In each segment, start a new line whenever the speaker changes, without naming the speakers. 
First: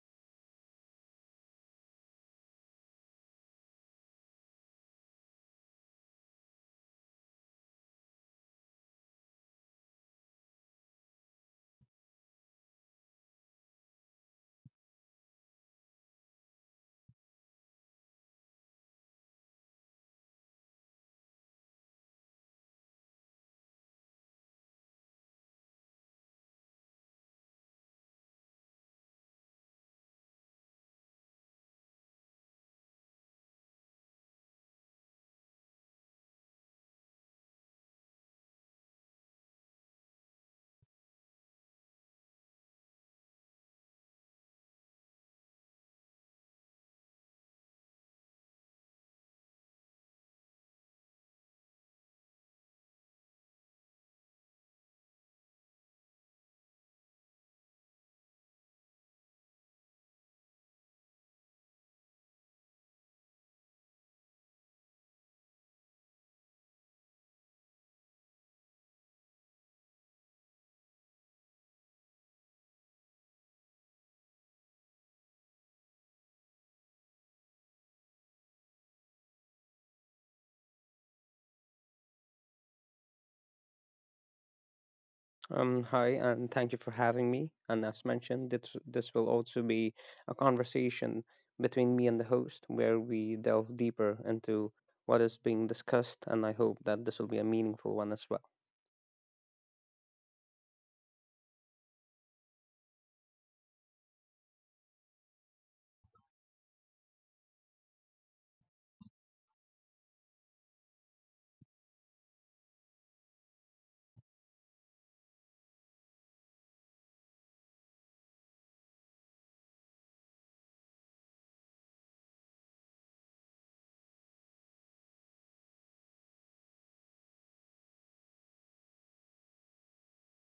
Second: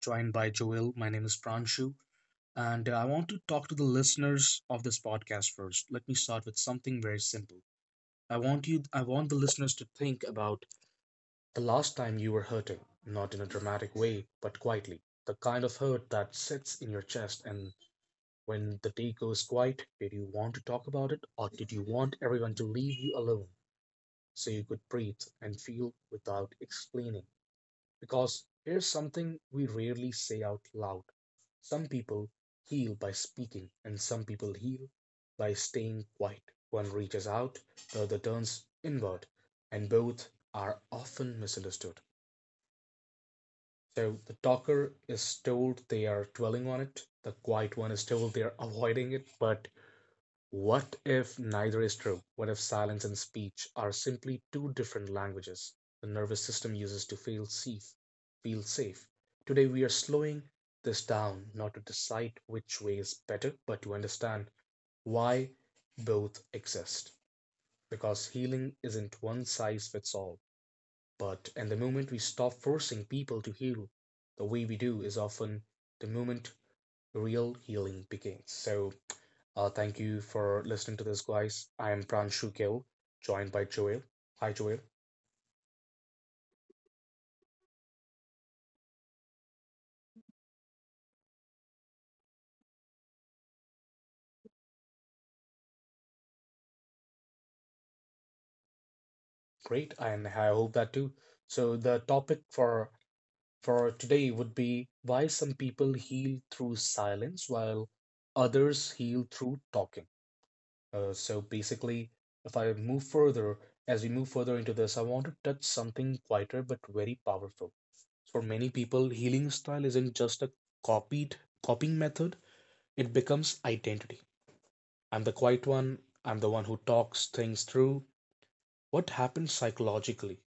joined by Joel. My name is Pranshu, and I want to talk to the listeners of this podcast first. Let me start with something very simple. I want the listeners to think about the last time you were hurting, not in a dramatic way, but quietly. The kind of hurt that sits in your chest, and when the day goes quiet, did you want to talk about it, or did you want everyone to leave you alone so you could breathe and feel without explaining? Because here's something we rarely say out loud. Some people heal by speaking, and some people heal by staying quiet. One reaches out, the other turns inward, and both are often misunderstood. So the talker is told they are dwelling on it, the quiet one is told they are avoiding it, but what if neither is true? What if silence and speech are simply two different languages the nervous system uses to feel safe? Feel safe. Today we are slowing this down not to decide which way is better, but to understand why both exist. Because healing isn't one size fits all. But in the moment we stop forcing people to heal the way we do is often the moment real healing begins. So thank you for listening to this, guys. I am Pranshu Gill, joined by Joel. Hi, Joel.
Hi, and thank you for having me. And as mentioned, this will also be a conversation between me and the host where we delve deeper into what is being discussed, and I hope that this will be a meaningful one as well.
Great, and I hope that too. So the topic for today would be why some people heal through silence while others heal through talking. So basically, if I move further, as we move further into this, I want to touch something quieter but very powerful. For many people, healing style isn't just a copied copying method; it becomes identity. I'm the quiet one. I'm the one who talks things through. What happens psychologically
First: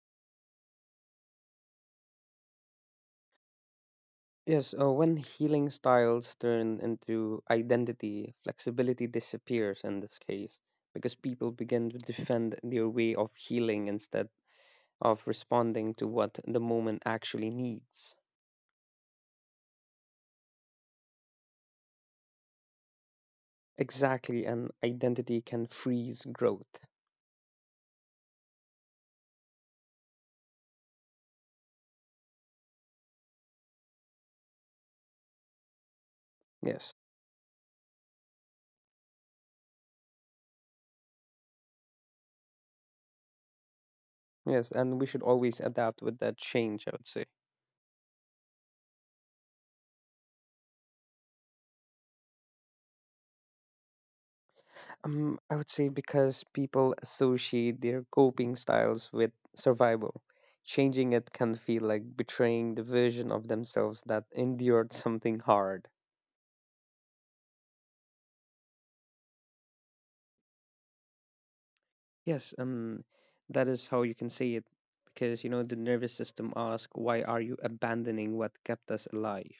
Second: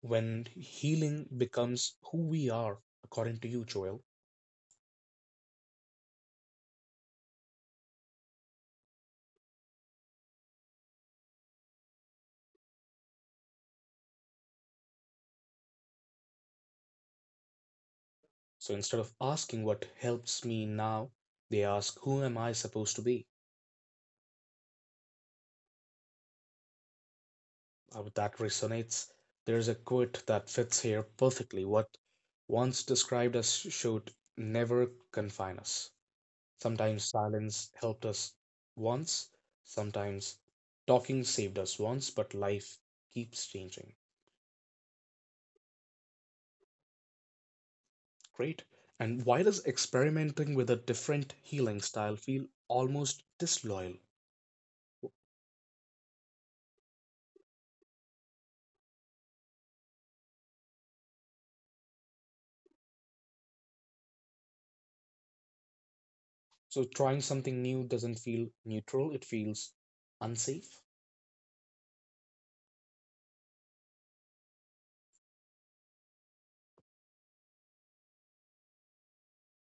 when healing becomes who we are, according to you, Joel?
Yes, when healing styles turn into identity, flexibility disappears in this case because people begin to defend their way of healing instead of responding to what the moment actually needs.
So instead of asking what helps me now, they ask, who am I supposed to be?
Exactly, and identity can freeze growth.
That resonates. There's a quote that fits here perfectly. What once described as should never confine us.
Yes,
Sometimes silence helped us once, sometimes talking saved us once, but life keeps changing.
yes, and we should always adapt with that change, I would say.
Great. And why does experimenting with a different healing style feel almost disloyal?
I would say because people associate their coping styles with survival. Changing it can feel like betraying the version of themselves that endured something hard.
So trying something new doesn't feel neutral, it feels unsafe.
Yes, that is how you can say it, because you know the nervous system asks, "Why are you abandoning what kept us alive?"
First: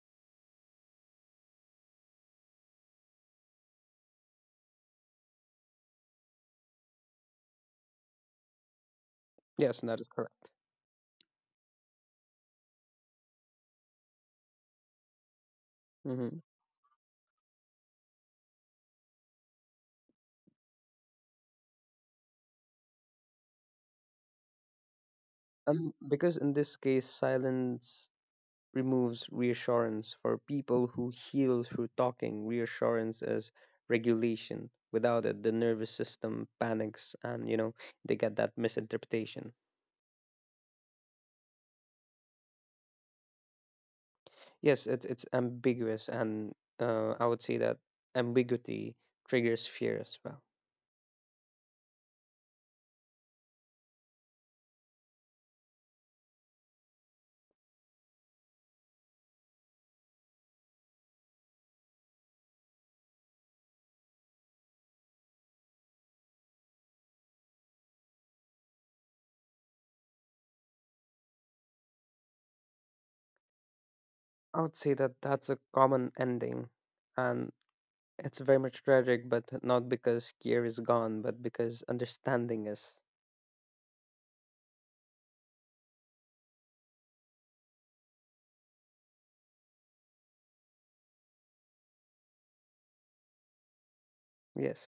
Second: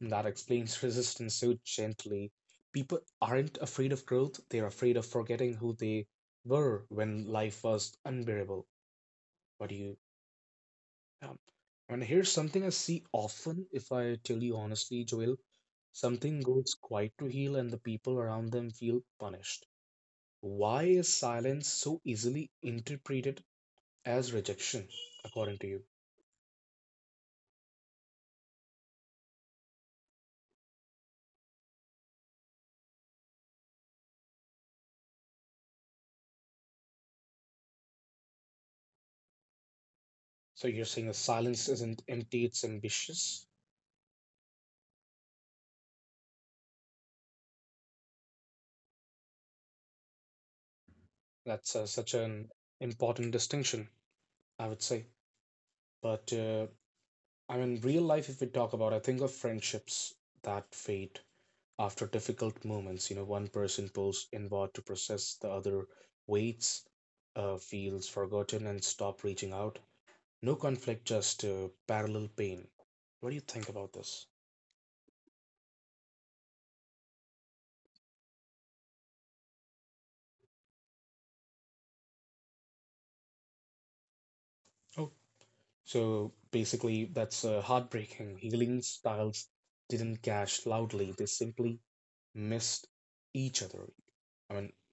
And that explains resistance so gently. People aren't afraid of growth, they're afraid of forgetting who they were when life was unbearable. What do
Yes,
you.
that is correct.
Um, and here's something I see often, if I tell you honestly, Joel.
Mm-hmm.
Something goes quiet to heal, and the people around them feel punished. Why is silence so easily interpreted as rejection, according to you?
Because in this case, silence removes reassurance for people who heal through talking. Reassurance is regulation. Without it, the nervous system panics, and you know they get that misinterpretation.
So you're saying the silence isn't empty, it's ambitious?
Yes, it's ambiguous, and I would say that ambiguity triggers fear as well.
That's such an important distinction, I would say. But I mean, real life, if we talk about, I think of friendships that fade, after difficult moments, you know, one person pulls inward to process, the other waits, feels forgotten, and stop reaching out. No conflict, just parallel pain. What do you think about this?
I would say that that's a common ending, and it's very much tragic, but not because care is gone, but because understanding is.
Oh, so basically, that's heartbreaking. Healing styles didn't clash loudly, they simply missed each other. I mean,
Yes.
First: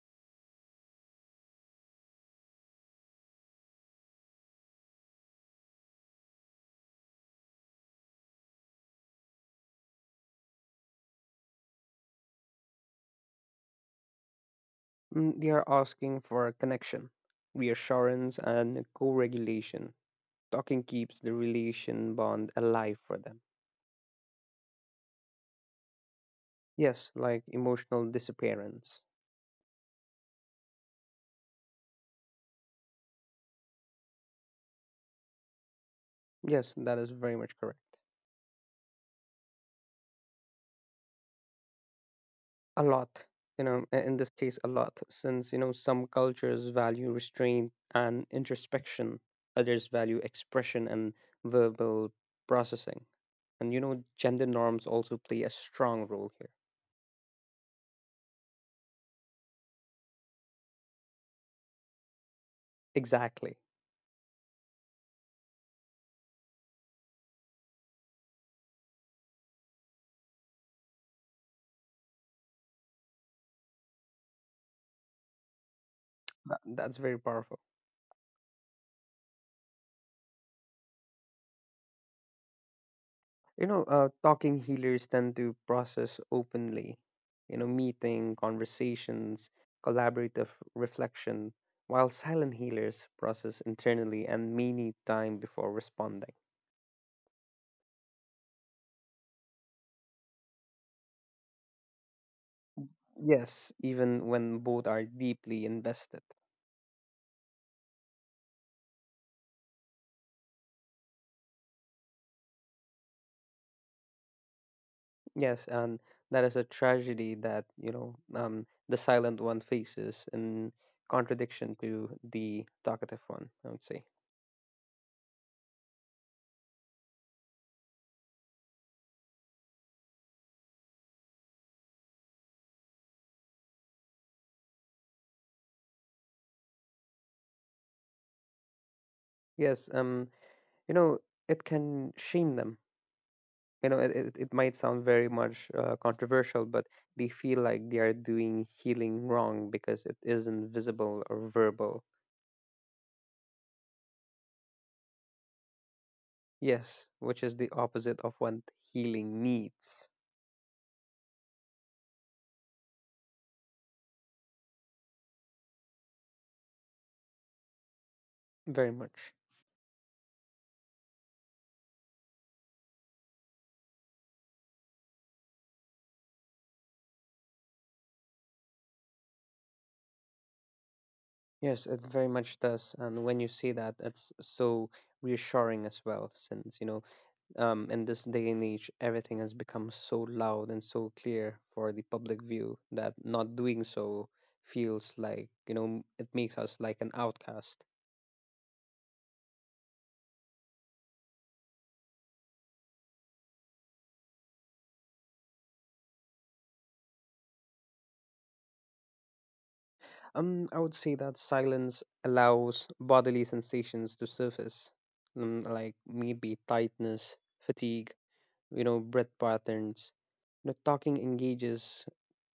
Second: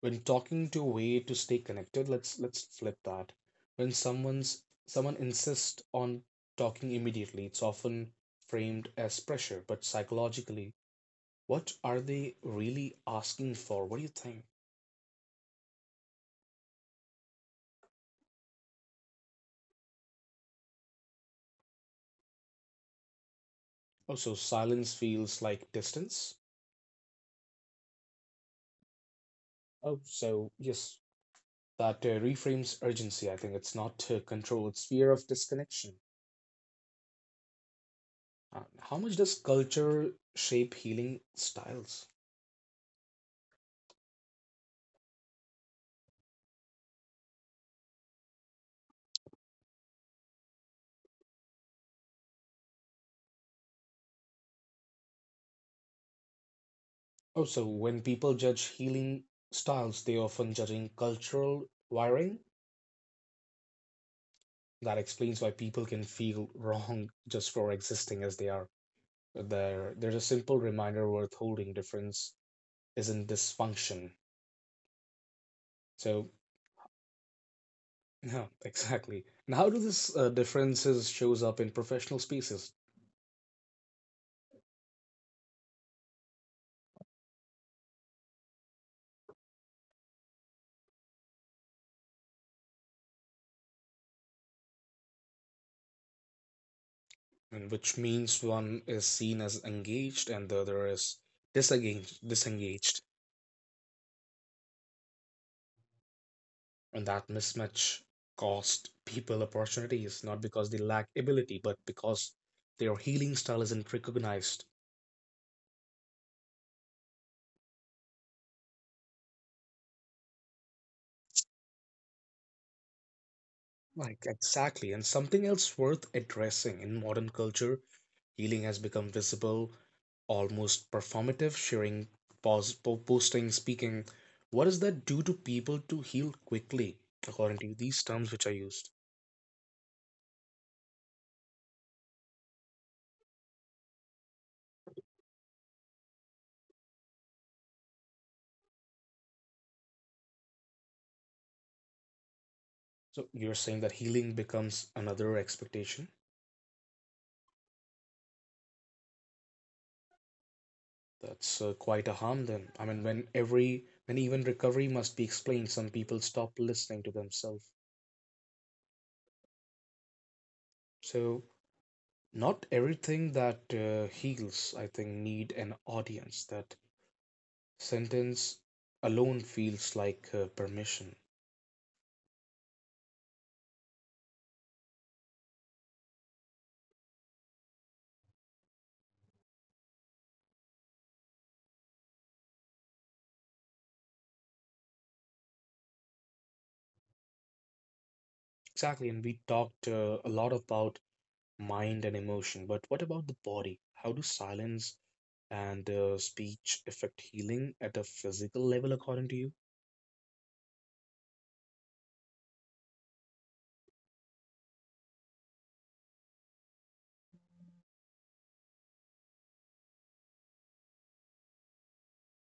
when talking to a way to stay connected, let's flip that. When someone insists on talking immediately, it's often framed as pressure, but psychologically, what are they really asking for? What do you think?
Mm, they are asking for a connection, reassurance, and co regulation. Talking keeps the relation bond alive for them.
Oh, so silence feels like distance.
Yes, like emotional disappearance.
Oh, so yes, that reframes urgency. I think it's not control, it's fear of disconnection.
Yes, that is very much correct.
How much does culture shape healing styles?
A lot, you know, in this case, a lot, since, you know, some cultures value restraint and introspection, others value expression and verbal processing. And, you know, gender norms also play a strong role here.
Oh, so when people judge healing styles, they often judging cultural wiring.
Exactly.
That explains why people can feel wrong just for existing as they are. There's a simple reminder worth holding. Difference isn't dysfunction. So,
That's very powerful.
yeah, exactly. And how do these differences shows up in professional spaces?
You know, talking healers tend to process openly, you know, meeting, conversations, collaborative reflection, while silent healers process internally and may need time before responding.
And which means one is seen as engaged and the other is disengaged.
Yes, even when both are deeply invested.
And that mismatch cost people opportunities not because they lack ability but because their healing style isn't recognized.
Yes, and that is a tragedy that, you know, the silent one faces in contradiction to the talkative one, I would say.
Like exactly, and something else worth addressing in modern culture, healing has become visible, almost performative, sharing, posting, speaking. What does that do to people to heal quickly according to these terms which are used?
Yes, you know, it can shame them, you know, it might sound very much controversial, but they feel like they are doing healing wrong because it isn't visible or verbal.
So you're saying that healing becomes another expectation?
Yes, which is the opposite of what healing needs.
That's quite a harm then. I mean, when every, when even recovery must be explained, some people stop listening to themselves.
Very much.
So not everything that heals, I think, need an audience. That sentence alone feels like permission.
Yes, it very much does, and when you say that, it's so reassuring as well, since you know, in this day and age, everything has become so loud and so clear for the public view that not doing so feels like, you know, it makes us like an outcast.
Exactly, and we talked a lot about mind and emotion, but what about the body? How do silence and speech affect healing at a physical level, according to you?
I would say that silence allows bodily sensations to surface, like maybe tightness, fatigue, you know, breath patterns. You know, talking engages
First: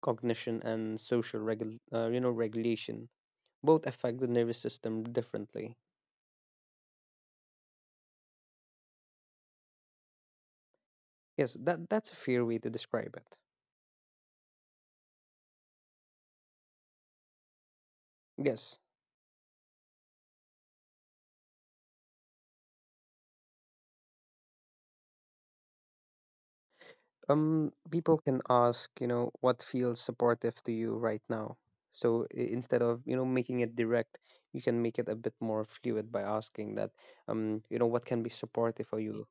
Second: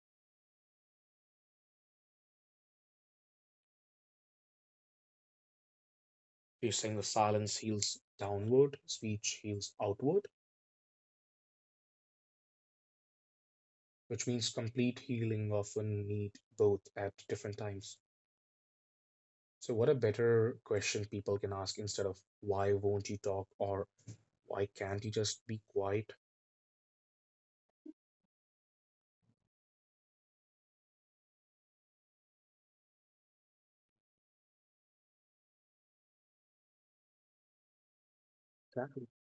cognition and social you know, regulation. Both affect the nervous system differently.
She's saying the silence heals downward, speech heals outward,
Yes, that's a fair way to describe it.
which means complete healing often need both at different times.
Yes.
So, what a better question people can ask instead of why won't you talk or why can't you just be quiet?
People can ask, you know, what feels supportive to you right now. So instead of, you know, making it direct, you can make it a bit more fluid by asking that, you know, what can be supportive for
Exactly.
you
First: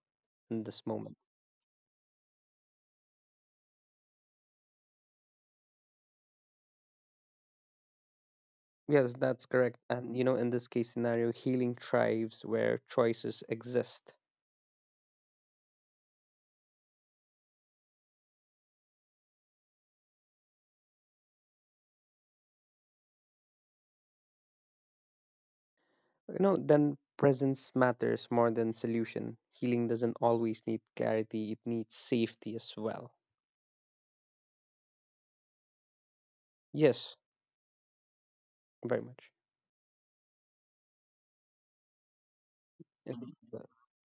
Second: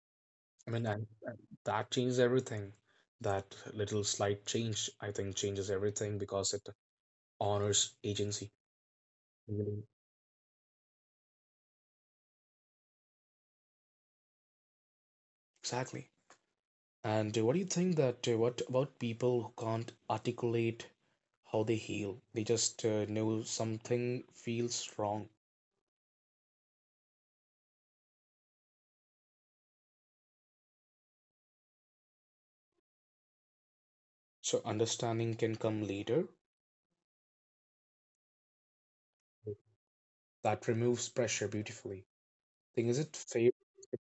in
I mean,
this
and,
moment.
and that changes everything. That little slight change, I think, changes everything because it honors agency.
Yes, that's correct.
Really.
And, you know, in this case scenario, healing thrives where choices exist.
Exactly. And what do you think that what about people who can't articulate how they heal? They just know something feels wrong.
You know, then presence matters more than solution. Healing doesn't always need clarity, it needs safety as well.
So understanding can come later.
Yes, very much.
That removes pressure beautifully. Thing is it
Yes,
fair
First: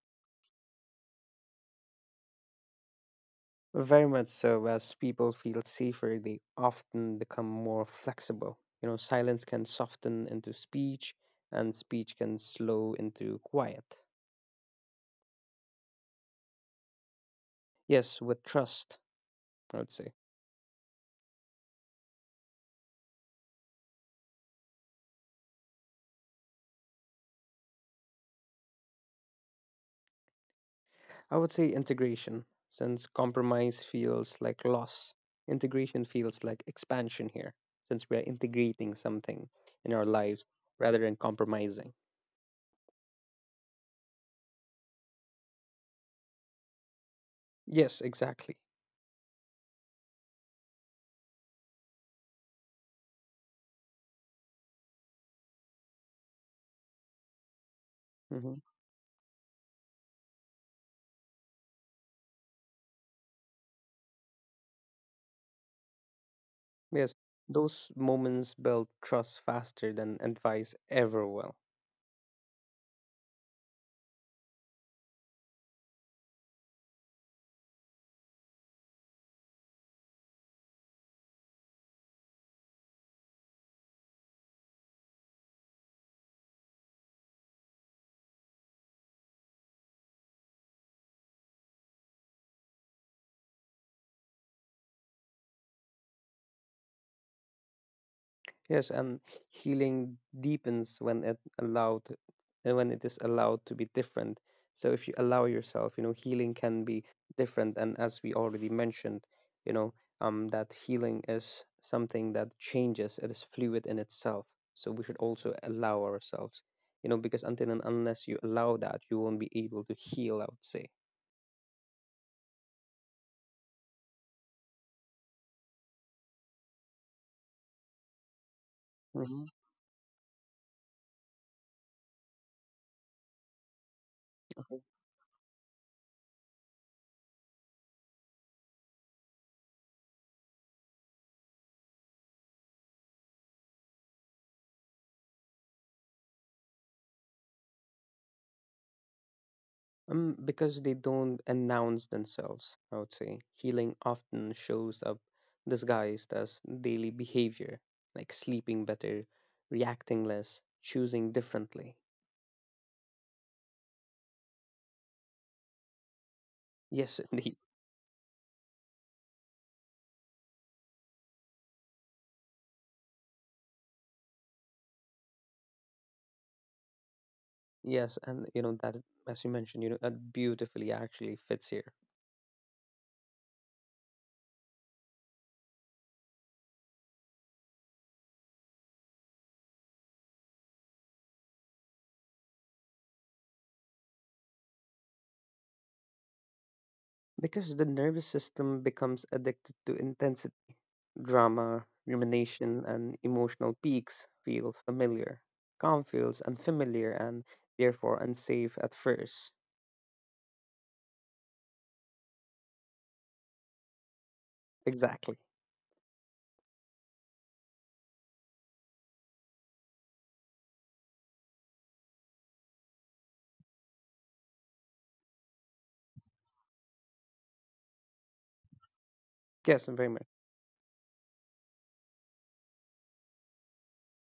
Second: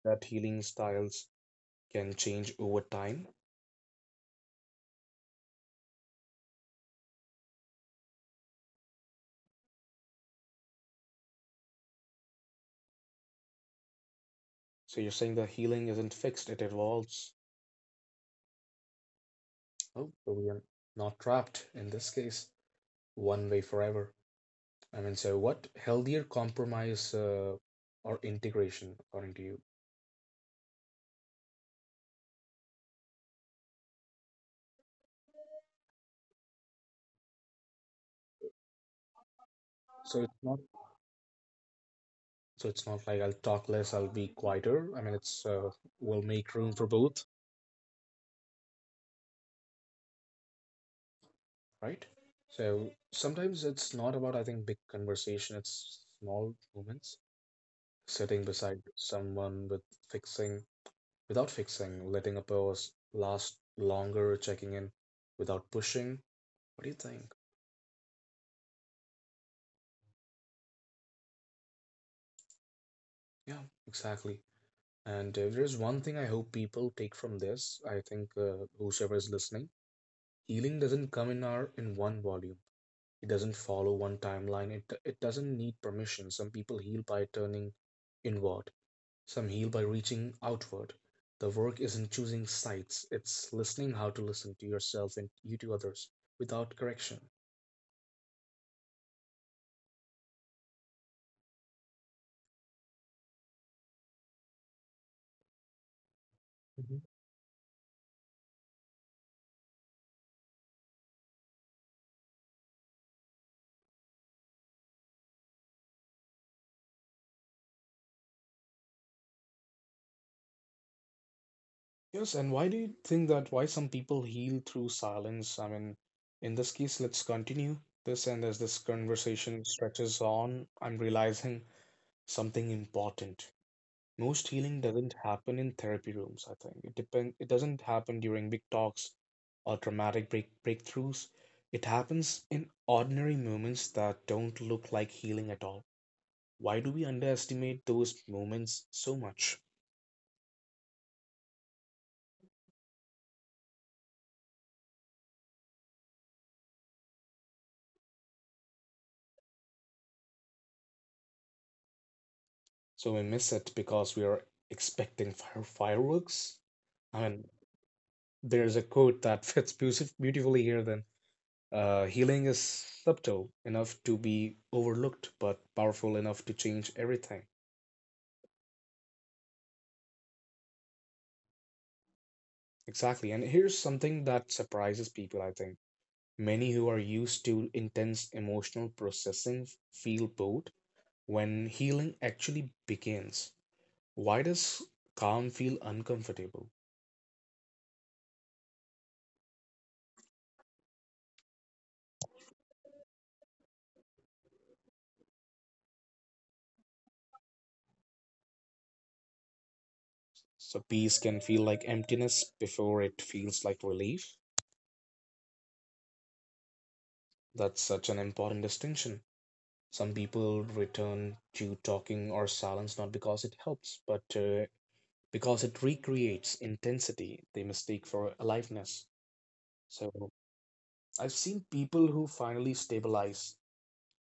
that healing styles can change over time?
very much so. As people feel safer, they often become more flexible. You know, silence can soften into speech, and speech can slow into quiet.
So you're saying that healing isn't fixed, it evolves.
Yes, with trust, I would say.
Oh, so we are not trapped in this case one way forever. I mean, so what healthier compromise or integration according to you?
I would say integration, since compromise feels like loss. Integration feels like expansion here, since we are integrating something in our
So it's
lives
not
rather than compromising.
like I'll talk less, I'll be quieter. I mean, it's we'll make room for both,
Yes, exactly.
right? So sometimes it's not about I think big conversation, it's small moments sitting
Mm-hmm.
beside someone with fixing without fixing, letting a pause last longer, checking in without pushing. What do you
Yes,
think?
those moments build trust faster than advice ever will.
Yeah, exactly. And if there's one thing I hope people take from this, I think whosoever is listening, healing doesn't come in our in one volume. It doesn't follow one timeline. It doesn't need permission. Some people heal by turning inward. Some heal by reaching outward. The work isn't choosing sides. It's listening how to listen to yourself and you to others without correction.
Yes, and healing deepens when it allowed and when it is allowed to be different. So if you allow yourself, you know, healing can be different, and as we already mentioned, you know, that healing is something that changes, it is fluid in itself. So we should also allow ourselves, you know, because until and unless you allow that, you won't be able to heal, I would say.
Yes, and why do you think that why some people heal through silence? I mean, in this case, let's continue this, and as this
hmm
conversation stretches on, I'm realizing something important. Most healing doesn't happen in therapy rooms, I think. It depend it doesn't happen during big talks or dramatic breakthroughs. It happens in ordinary moments that don't look like healing at all. Why do we underestimate those moments so much?
Because they don't announce themselves, I would say. Healing often shows up disguised as daily behavior, like sleeping better, reacting less, choosing differently.
So we miss it because we are expecting fireworks.
Yes,
I mean,
indeed.
there's a quote that fits beautifully here then. Healing is subtle enough to be overlooked, but powerful enough to change everything.
Yes, and you know that, as you mentioned, you know, that beautifully actually fits here.
Exactly. And here's something that surprises people, I think. Many who are used to intense emotional processing feel bored when healing actually begins. Why does calm feel uncomfortable?
Because the nervous system becomes addicted to intense drama, rumination, and emotional peaks feel familiar. Calm feels unfamiliar and therefore unsafe at first.
So peace can feel like emptiness before it feels like relief.
Exactly.
That's such an important distinction. Some people return to talking or silence not because it helps, but because it recreates intensity they mistake for aliveness.
Yes, and very much.
So I've seen people who finally stabilize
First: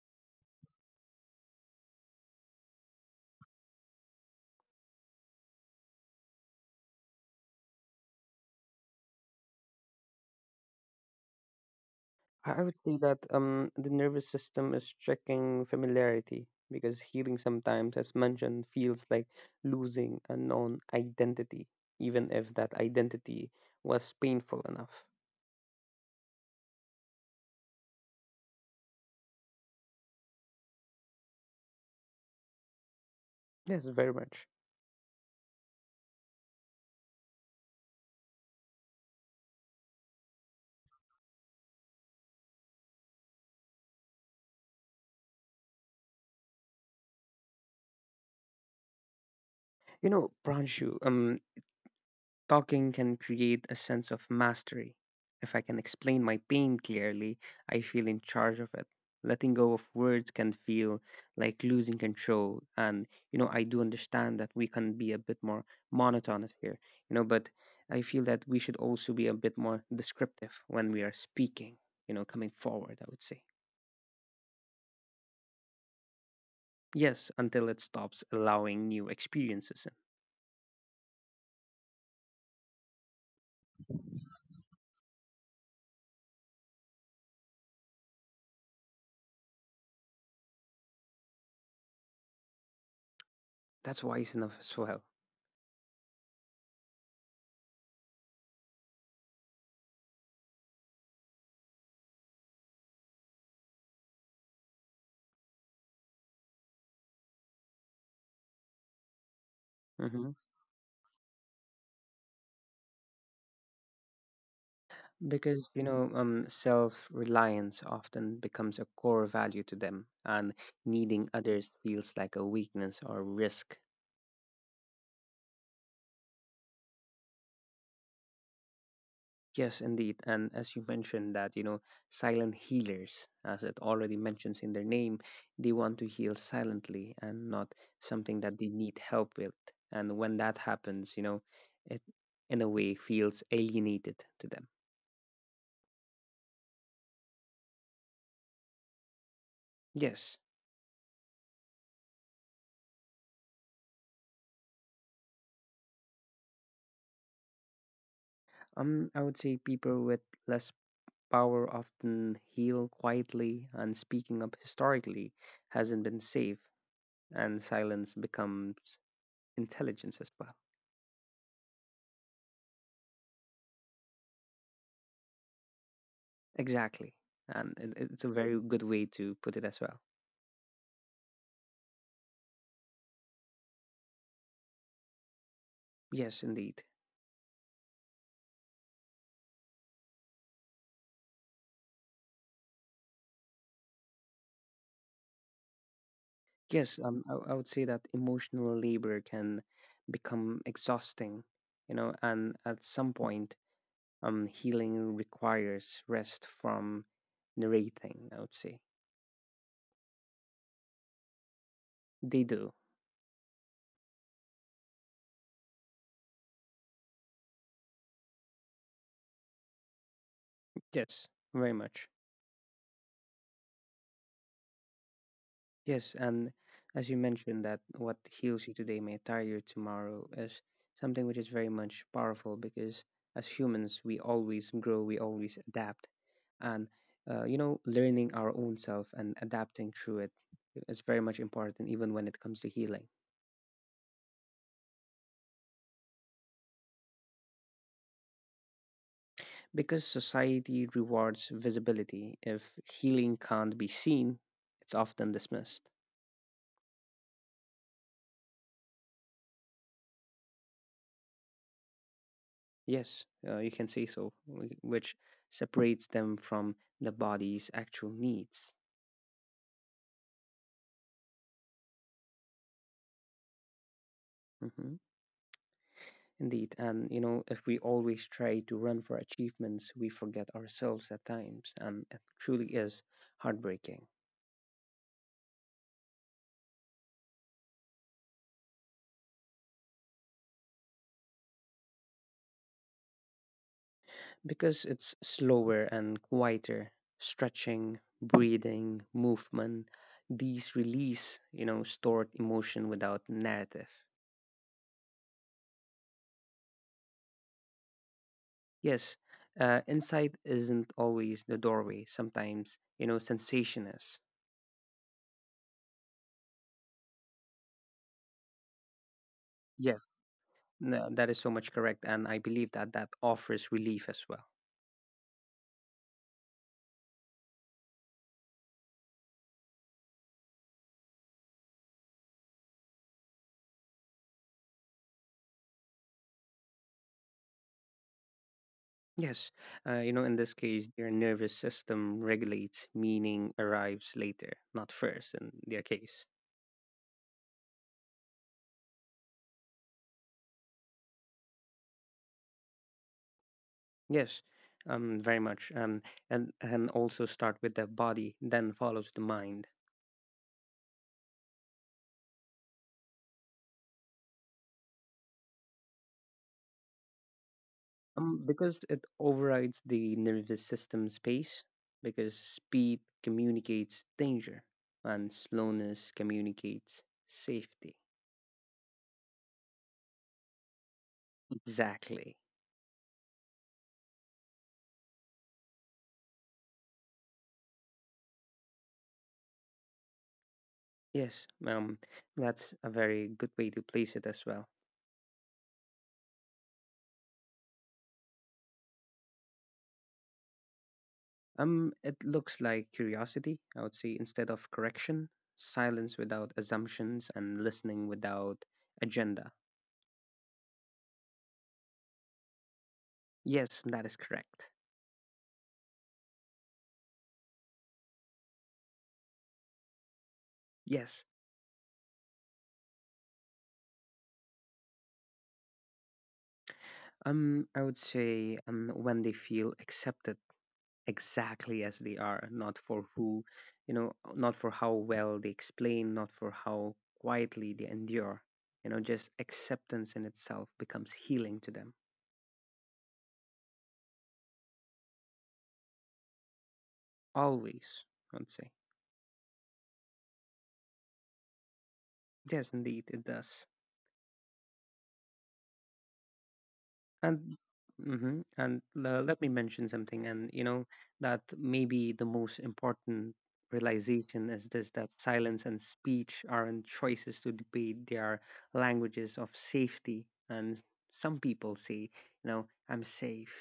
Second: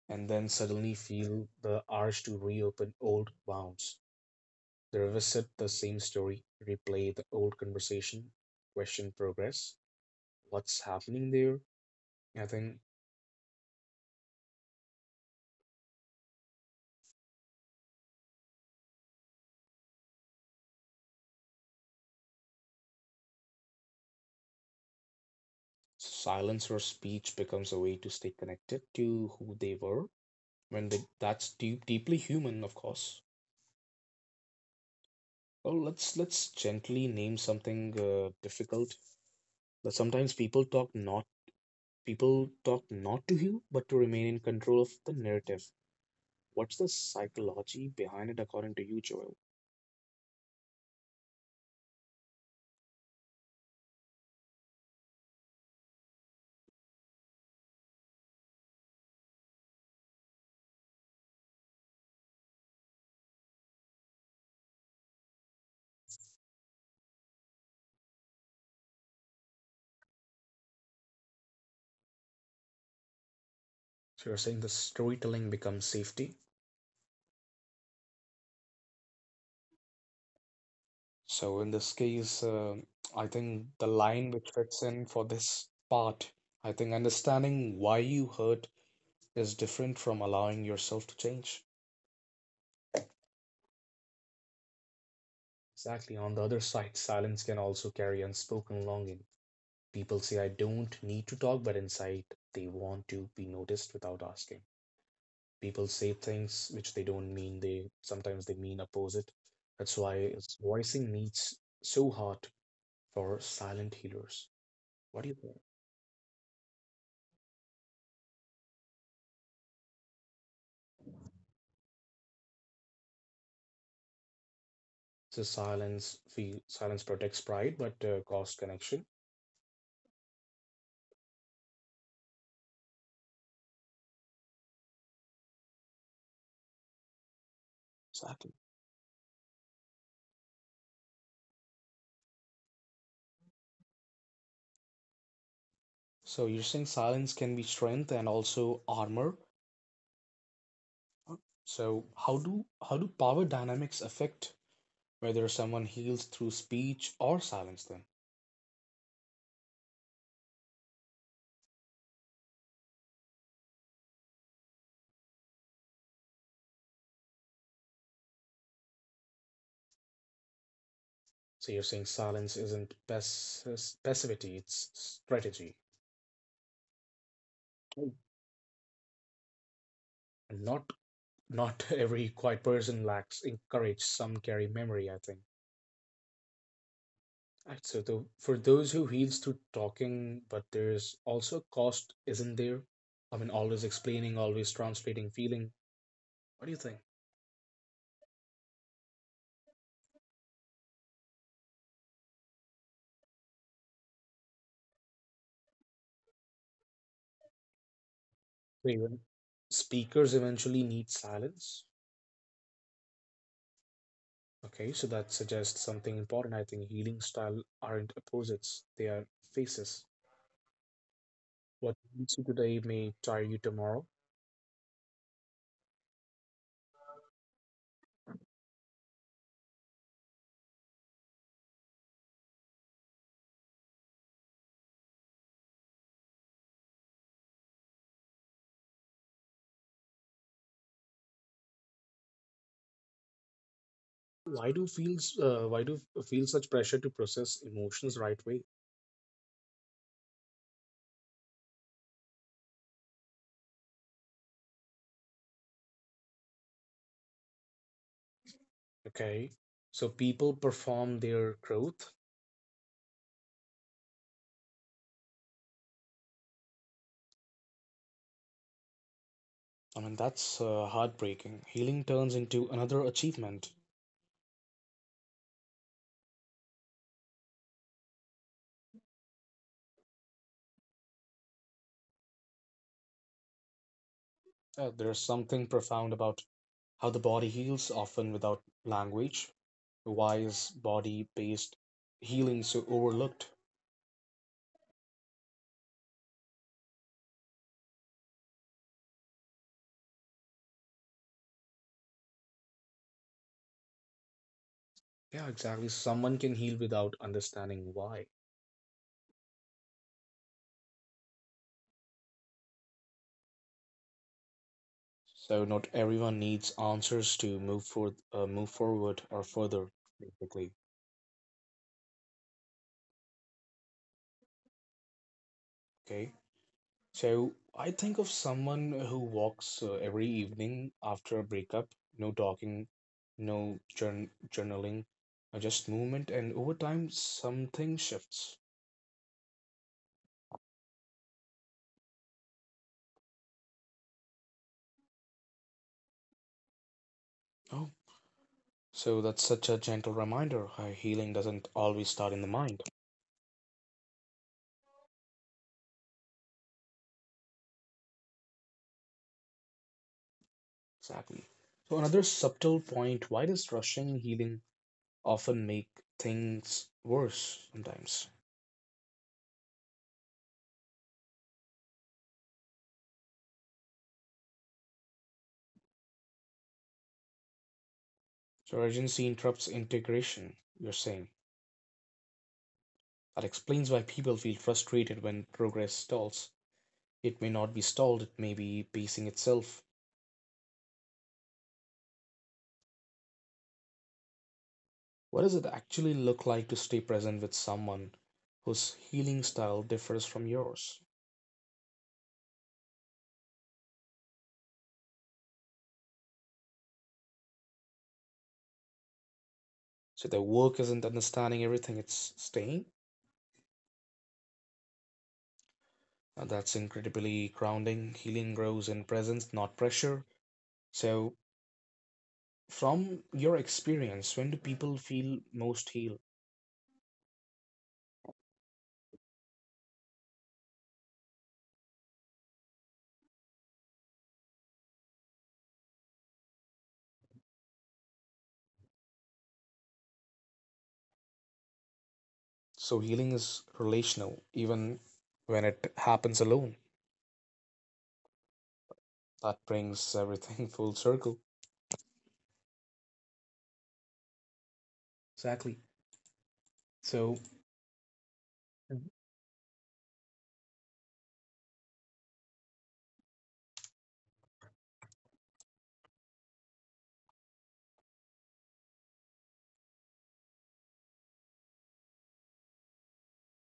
and then suddenly feel the urge to reopen old wounds. They revisit the same story, replay the old conversation, question progress, what's happening there, I
I would
think.
say that the nervous system is checking familiarity because healing sometimes, as mentioned, feels like losing a known identity, even if that identity was painful enough.
Silence or speech becomes a way to stay connected to who they were when they, that's deep, deeply human of course.
Yes, very much.
Well, let's gently name something difficult, but sometimes people talk not to you but to remain in control of the narrative. What's the psychology behind it, according to you, Joel?
You know, Pranshu, talking can create a sense of mastery. If I can explain my pain clearly, I feel in charge of it. Letting go of words can feel like losing control. And, you know, I do understand that we can be a bit more monotonous here, you know, but I feel that we should also be a bit more descriptive when we are speaking, you know, coming forward, I would say.
So you're saying the storytelling becomes safety?
Yes, until it stops allowing new experiences in.
So in this case I think the line which fits in for this part, I think understanding why you hurt is different from allowing yourself to change.
That's wise enough as well.
Exactly. On the other side, silence can also carry unspoken longing. People say, I don't need to talk, but inside they want to be noticed without asking. People say things which they don't mean. They sometimes they mean opposite. That's
Mm-hmm.
why voicing needs so hard for silent healers. What do you think?
Because, you know, self reliance often becomes a core value to them, and needing others feels like a weakness or risk.
So silence protects pride, but cost connection.
Yes, indeed. And as you mentioned, that, you know, silent healers, as it already mentions in their name, they want to heal silently and not something
Exactly.
that they need help with. And when that happens, you know, it in a way feels alienated to them.
So you're saying silence can be strength and also armor?
Yes.
So how do power dynamics affect whether someone heals through speech or silence them?
I would say people with less power often heal quietly, and speaking up historically hasn't been safe, and silence becomes intelligence as well.
So you're saying silence isn't passivity, it's strategy.
Exactly. And it,
Oh,
it's a very good way to put it as well.
and not every quiet person lacks in courage. Some carry memory, I think.
Yes, indeed.
Right, so the, for those who heals through talking, but there's also a cost, isn't there? I mean, always explaining, always translating feeling. What do you think?
Yes, I would say that emotional labor can become exhausting, you know, and at some point, healing requires rest from narrating, I would say.
So even speakers eventually need silence.
They do.
Okay, so that suggests something important. I think healing style aren't opposites, they are phases.
Yes, very
What
much.
needs you today may tire you tomorrow.
Yes, and as you mentioned that what heals you today may tire you tomorrow is something which is very much powerful because as humans we always grow, we always adapt, and you know, learning our own self and adapting through it is very much important even when it comes to healing.
Why do feels why do feel such pressure to process emotions right way?
Because society rewards visibility. If healing can't be seen, it's often dismissed.
Okay, so people perform their growth.
Yes, you can say so, which separates them from the body's actual needs.
I mean, that's heartbreaking. Healing turns into another achievement.
hmm Indeed. And, you know, if we always try to run for achievements, we forget ourselves at times. And it truly is heartbreaking.
There's something profound about how the body heals, often without language. Why is body-based healing so overlooked?
Because it's slower and quieter. Stretching, breathing, movement, these release, you know, stored emotion without narrative.
Yeah, exactly. Someone can heal without understanding why.
Yes, insight isn't always the doorway. Sometimes, you know, sensation is.
So not everyone needs answers to move for move forward or further,
Yes,
basically.
no, that is so much correct. And I believe that that offers relief as well.
Okay. So I think of someone who walks every evening after a breakup, no talking, no journ journaling, just movement, and over time something shifts.
Yes, you know, in this case, their nervous system regulates, meaning arrives later, not first, in their case.
Oh, so that's such a gentle reminder. How healing doesn't always start in the mind.
Yes, very much. And also start with the body, then follows the mind.
Exactly. So another subtle point, why does rushing healing often make things worse sometimes.
Because it overrides the nervous system space, because speed communicates danger, and slowness communicates safety.
So urgency interrupts integration, you're saying.
Exactly.
That explains why people feel frustrated when progress stalls. It may not be stalled, it may be pacing itself.
Yes, um, that's a very good way to place it as well.
What does it actually look like to stay present with someone whose healing style differs from yours?
It looks like curiosity, I would say, instead of correction, silence without assumptions, and listening without agenda.
So their work isn't understanding everything, it's staying.
Yes, that is correct.
And that's incredibly grounding. Healing grows in presence, not pressure.
Yes.
So, from your experience, when do people feel most healed?
I would say when they feel accepted exactly as they are, not for who, you know, not for how well they explain, not for how quietly they endure. You know, just acceptance in itself becomes healing to them.
So healing is relational, even when it happens alone.
Always, I would say.
That brings everything full circle.
Yes, indeed, it does.
Exactly. So
And let me mention something, and you know that maybe the most important realization is this: that silence and speech aren't choices to debate; they are languages of safety. And some people say, you know, I'm safe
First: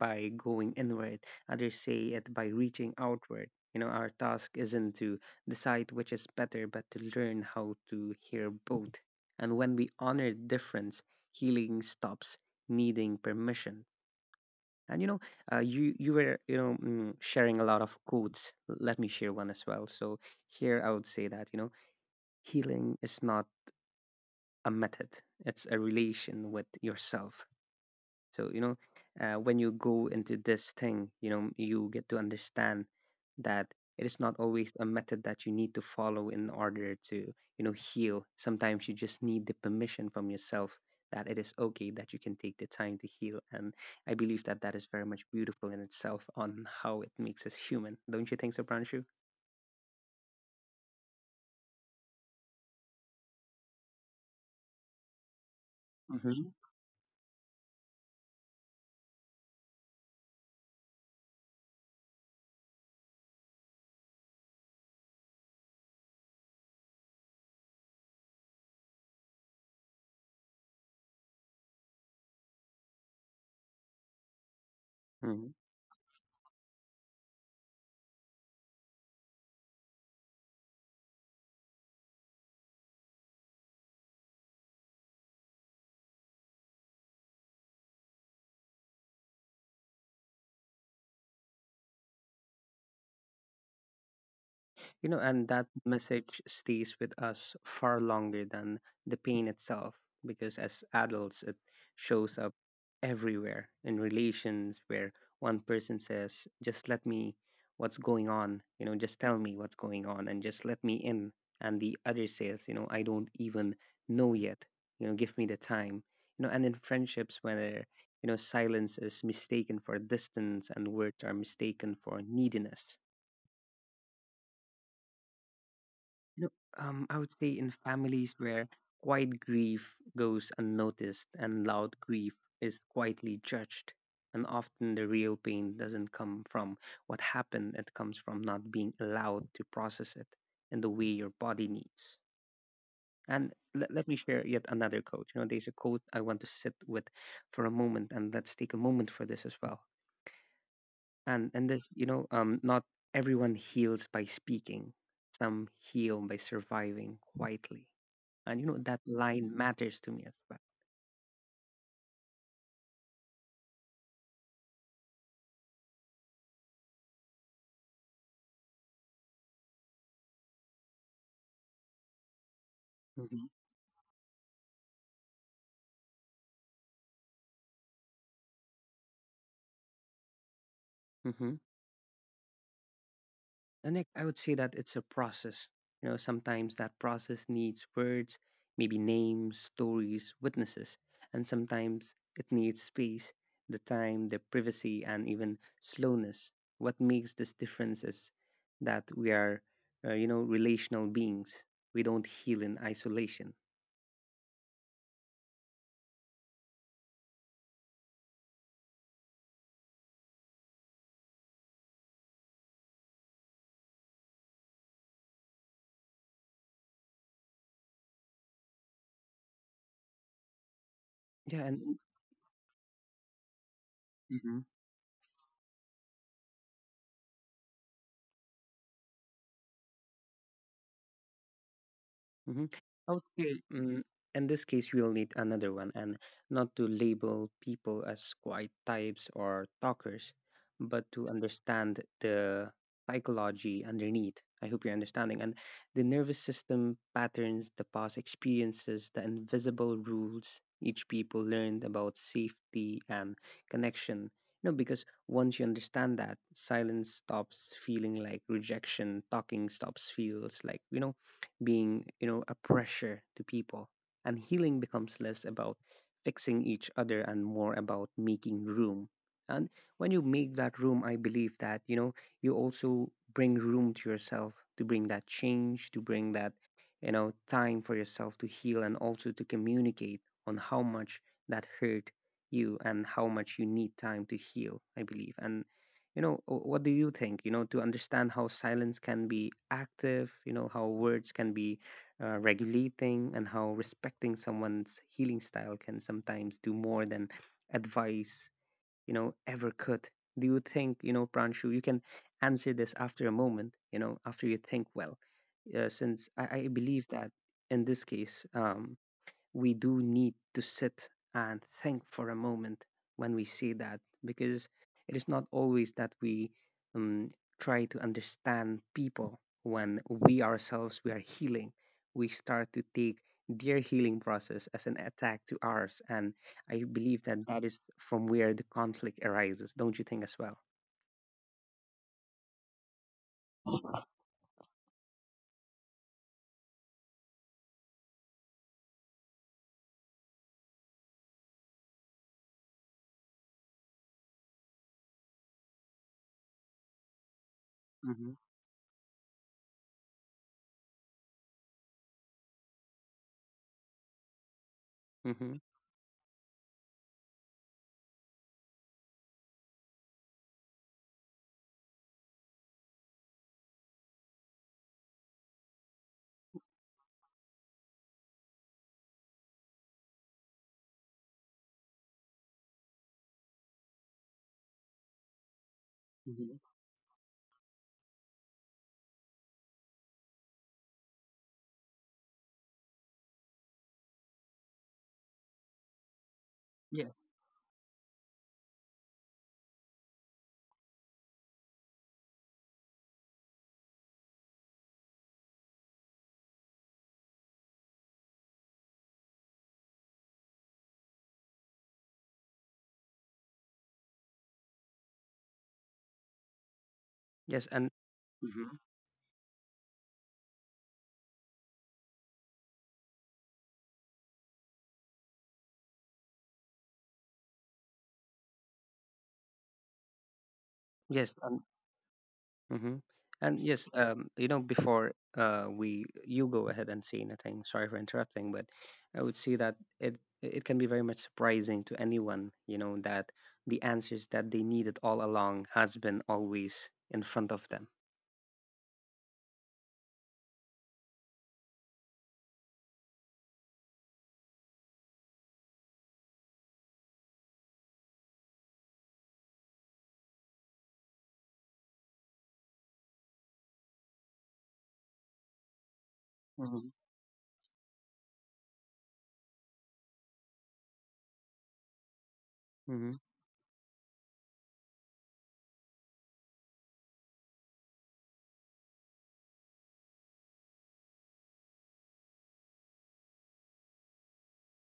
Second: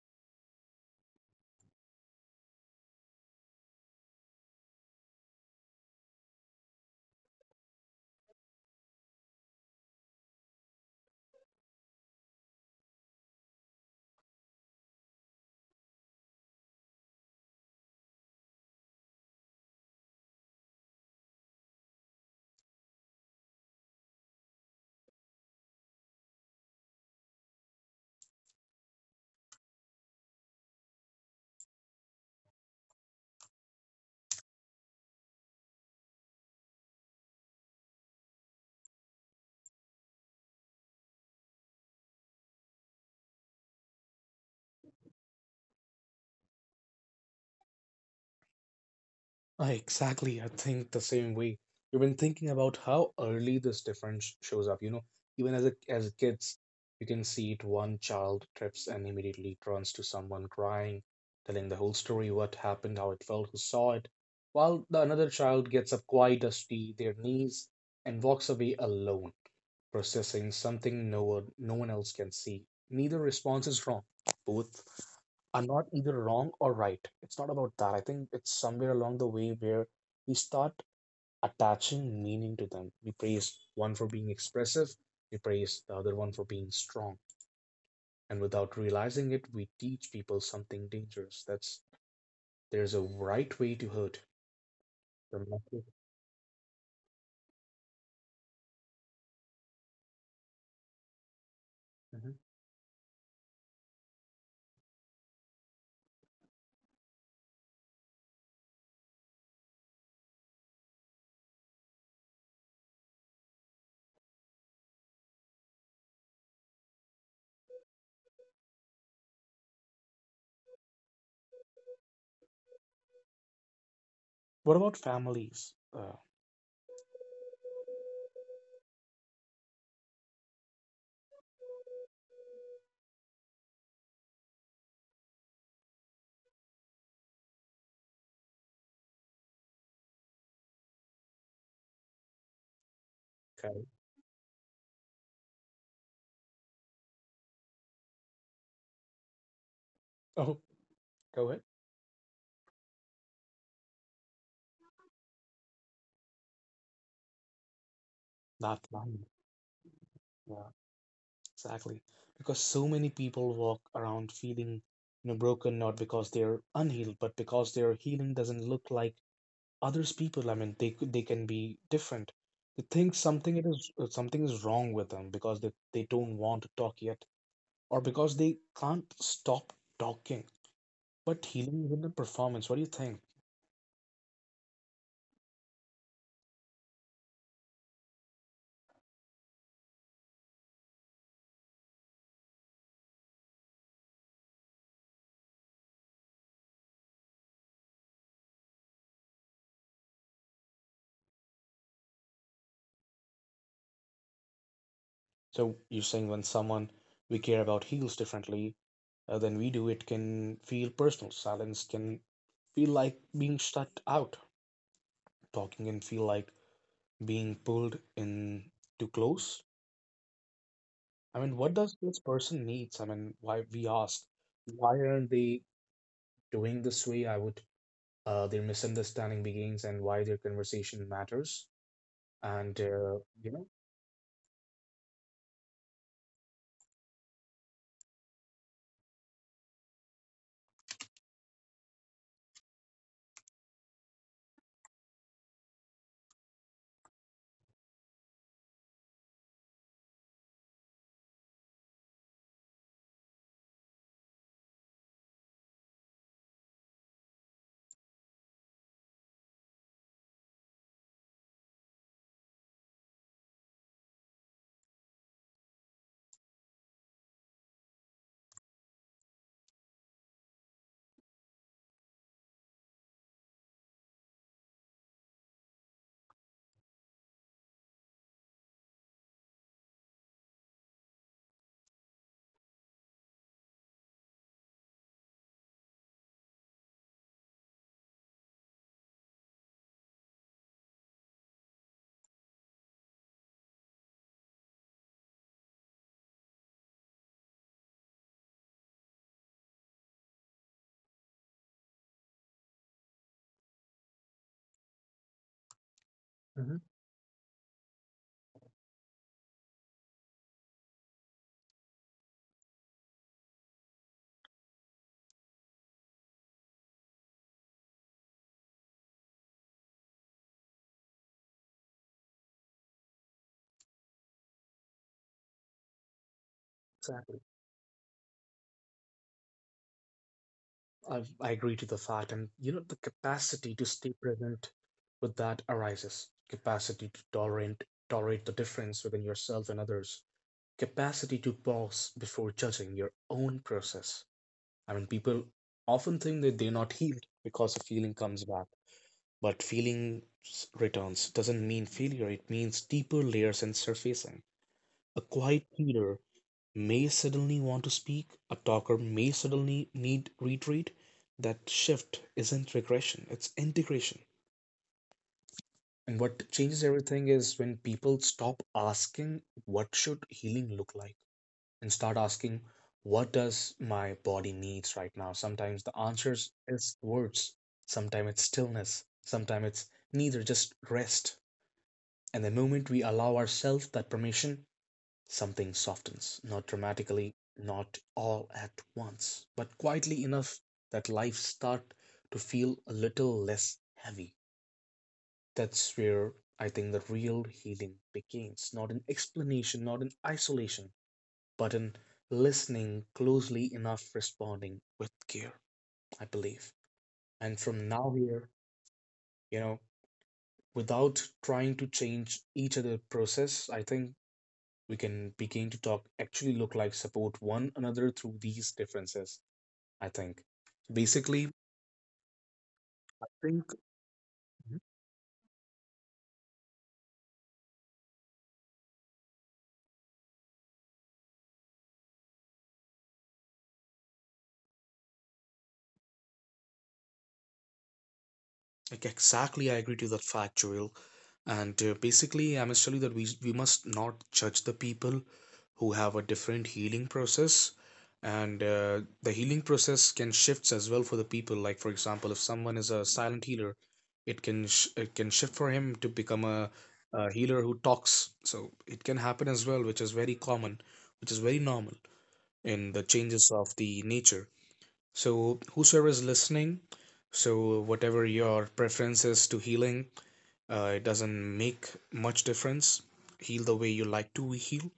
by going inward, others say it by reaching outward. You know, our task isn't to decide which is better, but to learn how to hear both. And when we honor difference, healing stops needing permission. And you know, you were, you know, sharing a lot of quotes. Let me share one as well. So here I would say that you know, healing is not a method; it's a relation with yourself. So, you know, when you go into this thing, you know, you get to understand that it is not always a method that you need to follow in order to, you know, heal. Sometimes you just need the permission from yourself that it is okay that you can take the time to heal. And I believe that that is very much beautiful in itself on how it makes us human. Don't you think so, Pranshu?
ah, exactly. I think the same way. You've been thinking about how early this difference shows up. Even as as kids, you can see it. One child trips and immediately turns to someone crying, telling the whole story, what happened, how it felt, who saw it. While the another child gets up quite dusty, their knees, and walks away alone, processing something no one else can see. Neither response is wrong. Both
hmm
are not either wrong or right. It's not about that. I think it's somewhere along the way where we start attaching meaning to them. We praise one for being expressive, we praise the other one for being strong. And without realizing it, we teach people something dangerous. That's there's a right way to hurt.
You know, and that
The
message stays with us far longer than the pain itself, because as adults, it
mhm.
shows up everywhere in relations where one person says, just let me, what's going on, you know, just tell me what's going on and just let me in. And the other says, you know, I don't even know yet, you know, give me the time. You know, and in friendships, whether, you know, silence is mistaken for distance and words are mistaken for neediness.
What about families?
I would say in families where quiet grief goes unnoticed and loud grief is quietly judged, and often the real pain doesn't come from what happened, it comes from not being allowed to process it in the way your body needs. And
Okay.
let, let me share yet another quote. You know, there's a quote I want to sit with for a moment, and let's take a moment for this as well.
Oh, go
and
ahead.
and this, you know, not everyone heals by speaking, some heal by surviving quietly, and you know
That's
that
mine.
line matters to me as well.
Exactly. Because so many people walk around feeling, broken not because they're unhealed, but because their healing doesn't look like others people. I mean, they can be different. They think something it is something is wrong with them because they don't want to talk yet, or because they can't stop talking. But
Hmm.
healing is in the performance. What do you think?
And I would say that it's a process. You know, sometimes that process needs words, maybe names, stories, witnesses, and sometimes it needs space, the time, the privacy, and even slowness. What makes this difference is that we are, you know, relational beings. We don't heal in isolation.
So you're saying when someone we care about heals differently than we do, it can feel personal. Silence can feel like being shut out. Talking and feel like being pulled in too close? I mean,
Yeah,
what does
and
this person needs? I mean, why we ask,
mhm.
why aren't they doing this way? I would, their misunderstanding begins and why their conversation matters.
Hmm.
And,
Okay. In this case, we'll need another one, and not to label people as quiet types or talkers, but to understand the psychology underneath. I hope you're understanding. And the nervous system patterns, the past experiences, the invisible rules each people learned about safety and connection. You know, because once you understand that, silence stops feeling like rejection, talking stops feels like, you know, being, you know, a pressure to people. And healing becomes less about fixing each other and more about making room. And when you make that room, I believe that, you know, you also bring room to yourself to bring that change, to bring that, you know, time for yourself to heal and also to communicate on how much that hurt you and how much you need time to heal, I believe. And you know, what do you think? You know, to understand how silence can be active, you know, how words can be regulating, and how respecting someone's healing style can sometimes do more than advice, you know, ever could. Do you think, you know, Pranshu, you can answer this after a moment, you know, after you think well? Since I
mhm,
believe that in this case, we do need to sit and think for a moment when we say that, because it is not always that we, um, try to understand people. When we ourselves we are healing, we start to take their healing process as an attack to ours, and I believe
exactly.
that that is from where the conflict arises, don't you think as well?
I agree to the fact. And, the capacity to stay present with that arises, capacity to tolerate, tolerate the difference within yourself and others, capacity to pause before judging your own process. I mean, people often think that they're not healed because the feeling
Mhm.
comes back, but returns doesn't mean failure, it means deeper layers and surfacing. A
Mm-hmm.
quiet leader may suddenly want to speak, a talker may suddenly need retreat. That shift isn't regression, it's integration. And what changes everything is when people stop asking, what should healing look like? And start asking what does my body needs right now. Sometimes the answers
Hmm.
is words, sometimes it's stillness, sometimes it's neither, just rest. And the moment we allow ourselves that permission, something softens, not
Yeah.
dramatically, not all at once, but quietly enough that life start to feel a little less heavy. That's where I think the real healing begins, not in explanation, not in isolation, button, listening closely enough, responding with care, I believe. And
Yes,
from
and
now here,
hmm,
you know, without trying to change each other process, I think we can begin to talk actually look like support one another through these differences, I think.
yes,
Basically,
and mm-hmm.
I
And
think
yes, you know, before we you go ahead and say anything. Sorry for interrupting, but I would say that it can be very much surprising to anyone, you know, that the answers that they needed all along has been always in front of them.
like exactly, I agree to that fact, Joel. And basically, I must tell you that we must not judge the people who have a different healing process, and the healing process can shifts as well for the people. Like for example, if someone is a silent healer, it can shift for him to become
Hmm.
a healer who talks. So it can happen as well, which is very common, which is very normal in the
Mm-hmm.
changes of the nature. So, whosoever is listening, so whatever your preference is to healing, it doesn't make much difference. Heal the way you like to heal.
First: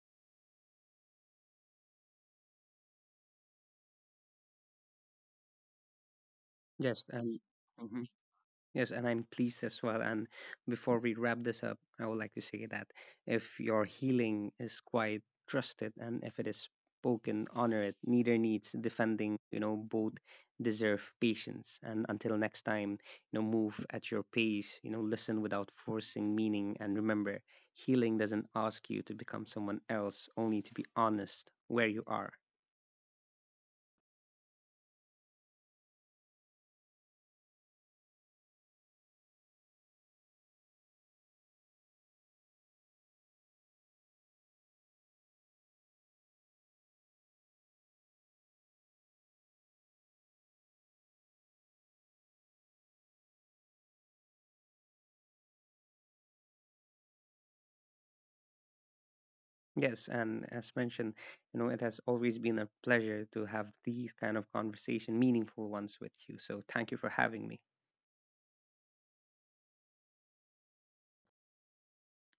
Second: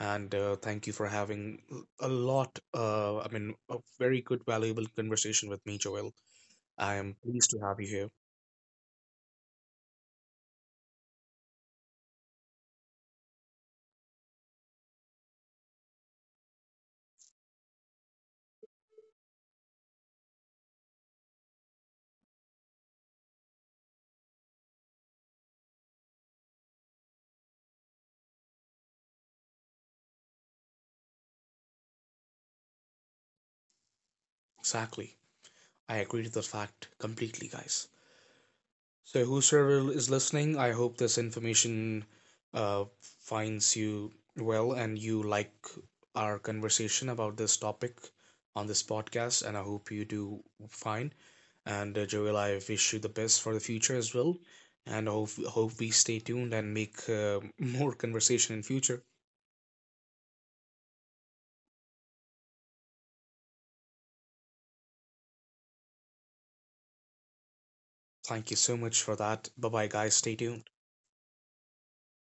And thank you for having a lot, I mean, a very good, valuable conversation with me, Joel. I
Yes,
am
and
pleased to have you
yeah.
here.
Yes, and I'm pleased as well. And before we wrap this up, I would like to say that if your healing is quite trusted and if it is spoken, honor it. Neither needs defending, you know, both deserve patience. And until next time, you know, move at your pace, you know, listen without forcing meaning. And remember, healing doesn't ask you to become someone else, only to be honest where you are.
Exactly. I agree to the fact completely, guys. So, whosoever is listening, I hope this information uh, finds you well and you like our conversation about this topic on this podcast. And I hope you do fine. And Joel, I wish you the best for the future as well. And hope we stay tuned and make more conversation in future.
Yes, and as mentioned, you know, it has always been a pleasure to have these kind of conversation, meaningful ones with you. So thank you for having me.
Thank you so much for that. Bye bye, guys. Stay tuned.